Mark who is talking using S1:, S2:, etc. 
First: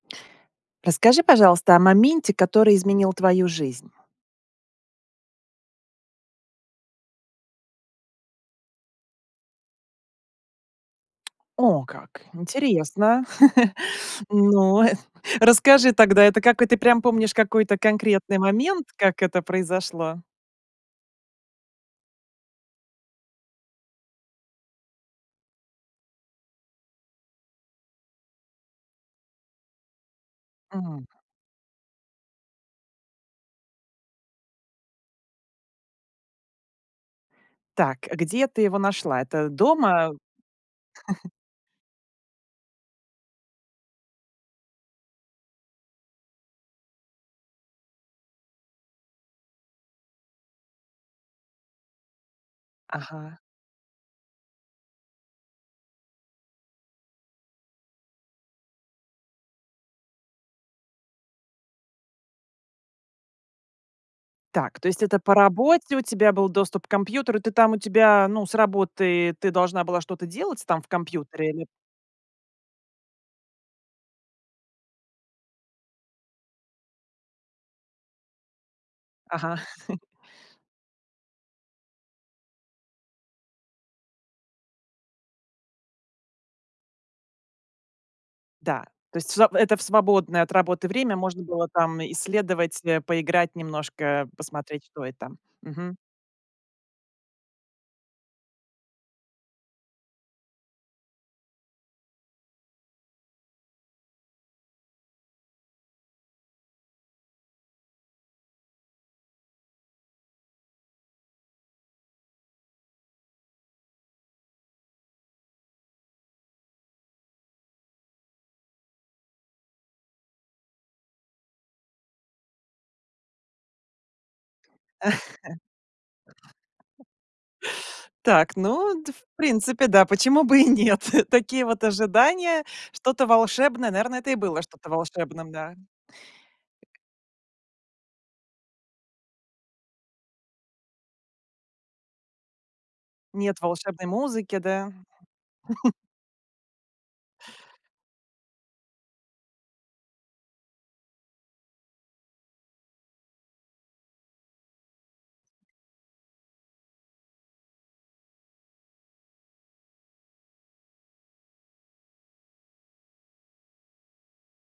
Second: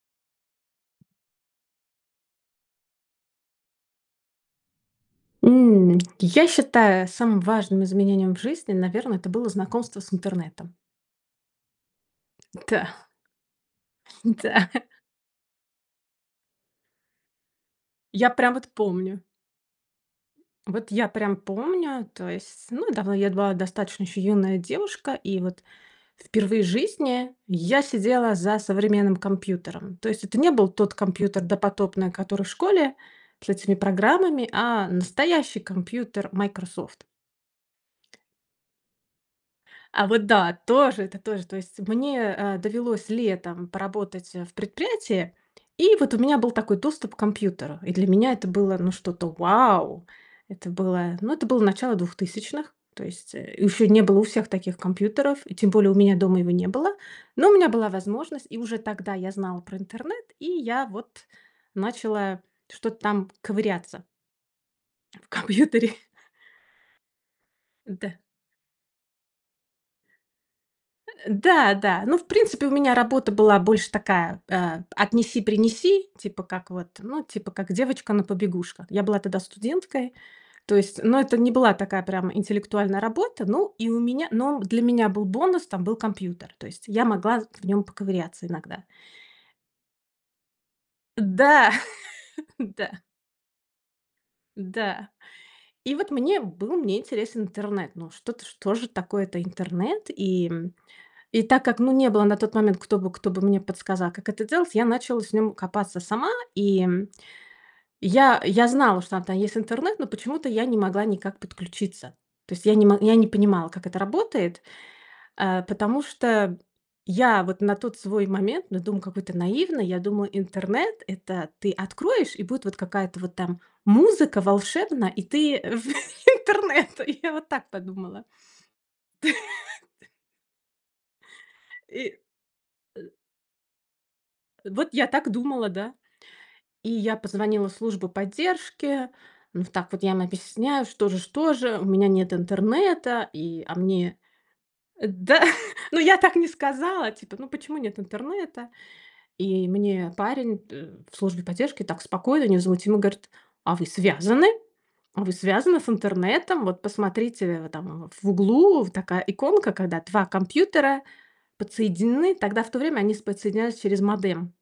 S1: Расскажи, пожалуйста, о моменте, который изменил твою жизнь.
S2: М, я считаю самым важным изменением в жизни, наверно, это было знакомство с интернетом.
S1: О, как
S2: Та.
S1: интересно.
S2: Н-да.
S1: Ну, эт расскажи тогда, это какой ты прям помнишь какой-то
S2: Я
S1: конкретный
S2: прям вот
S1: момент,
S2: помню.
S1: как это произошло?
S2: Вот я прям помню, то есть, ну да вот я была достаточно ещё юная девушка. И вот впервые в жизни я сидела за современным компьютером. То есть это не был тот
S1: М.
S2: компьютер допотопный, который в школе с этими программами, а настоящий компьютер Microsoft.
S1: Так, где ты его нашла? Это
S2: А
S1: дома?
S2: вот да, тоже это тоже, то есть. Мне, а, довелось летом поработать, э, в предприятии, и вот у меня был такой доступ к компьютеру. И для меня это было, ну, что-то вау, это было, ну, это было начало 2000. То есть,
S1: Ага.
S2: э, ещё не было у всех таких компьютеров. И тем более у меня дома его не было. Но у меня была возможность. И уже тогда я знала про интернет. И я вот начала что-то там ковыряться.
S1: Так, то есть это
S2: В
S1: по
S2: компьютере.
S1: работе у тебя был доступ к компьютеру, и ты там, у
S2: Н-да.
S1: тебя, ну, с работы ты должна была что-то делать с там в
S2: Э,
S1: компьютере или?
S2: да да, ну, в принципе, у меня работа была больше такая, а, п отнеси-принеси, типа как вот, ну, типа как девочка на побегушках. Я была тогда
S1: Ага.
S2: студенткой, то есть, но это не была такая прям интеллектуальная работа, ну, и у меня но б для меня был бонус: там был компьютер, то есть я могла з в нём поковыряться иногда.
S1: Да, то есть в своб это в свободное от работы время можно было
S2: Да
S1: там исследовать, э,
S2: да.
S1: поиграть немножко, посмотреть, что
S2: Да.
S1: и там,
S2: И
S1: мгм.
S2: вот мне был мне интересен интернет. Ну, что-то, что же такое это интернет и, м? И так как, ну, не было на тот момент, кто бы кто бы мне подсказал, как это делать, я начала с ним копаться сама и, м. Я я знала, что он там есть, интернет, но почему-то я не могла никак подключиться. То есть я не мог я не понимала, как это работает. А, потому что я вот на тот свой момент, ну, дум, какой ты наивный, я думаю: "Интернет- это ты откроешь, и будет вот какая-то вот там музыка волшебная, и ты в интернет". И я вот так подумала.
S1: Так, ну, д в принципе, да, почему бы и нет? Такие вот
S2: И
S1: ожидания.
S2: а.
S1: Что-то волшебное, наверно, это и было
S2: Э, вот
S1: что-то
S2: я так
S1: волшебным,
S2: думала,
S1: да.
S2: да. И я позвонила в службу поддержки. Ну, в так вот я им объясняю, что же что же у меня нет интернета,
S1: Нет
S2: и а
S1: волшебной
S2: мне
S1: музыки, да?
S2: Э, да ну, я так не сказала. Типа: "Ну, почему нет интернета?" И мне парень т в службе поддержки так спокойно и невозмутимо говорит: "А вы связаны? А вы связаны с интернетом? Вот посмотрите, а там в углу вот такая иконка". Когда 2 компьютера подсоединены, тогда в то время они с подсоединялись через модем.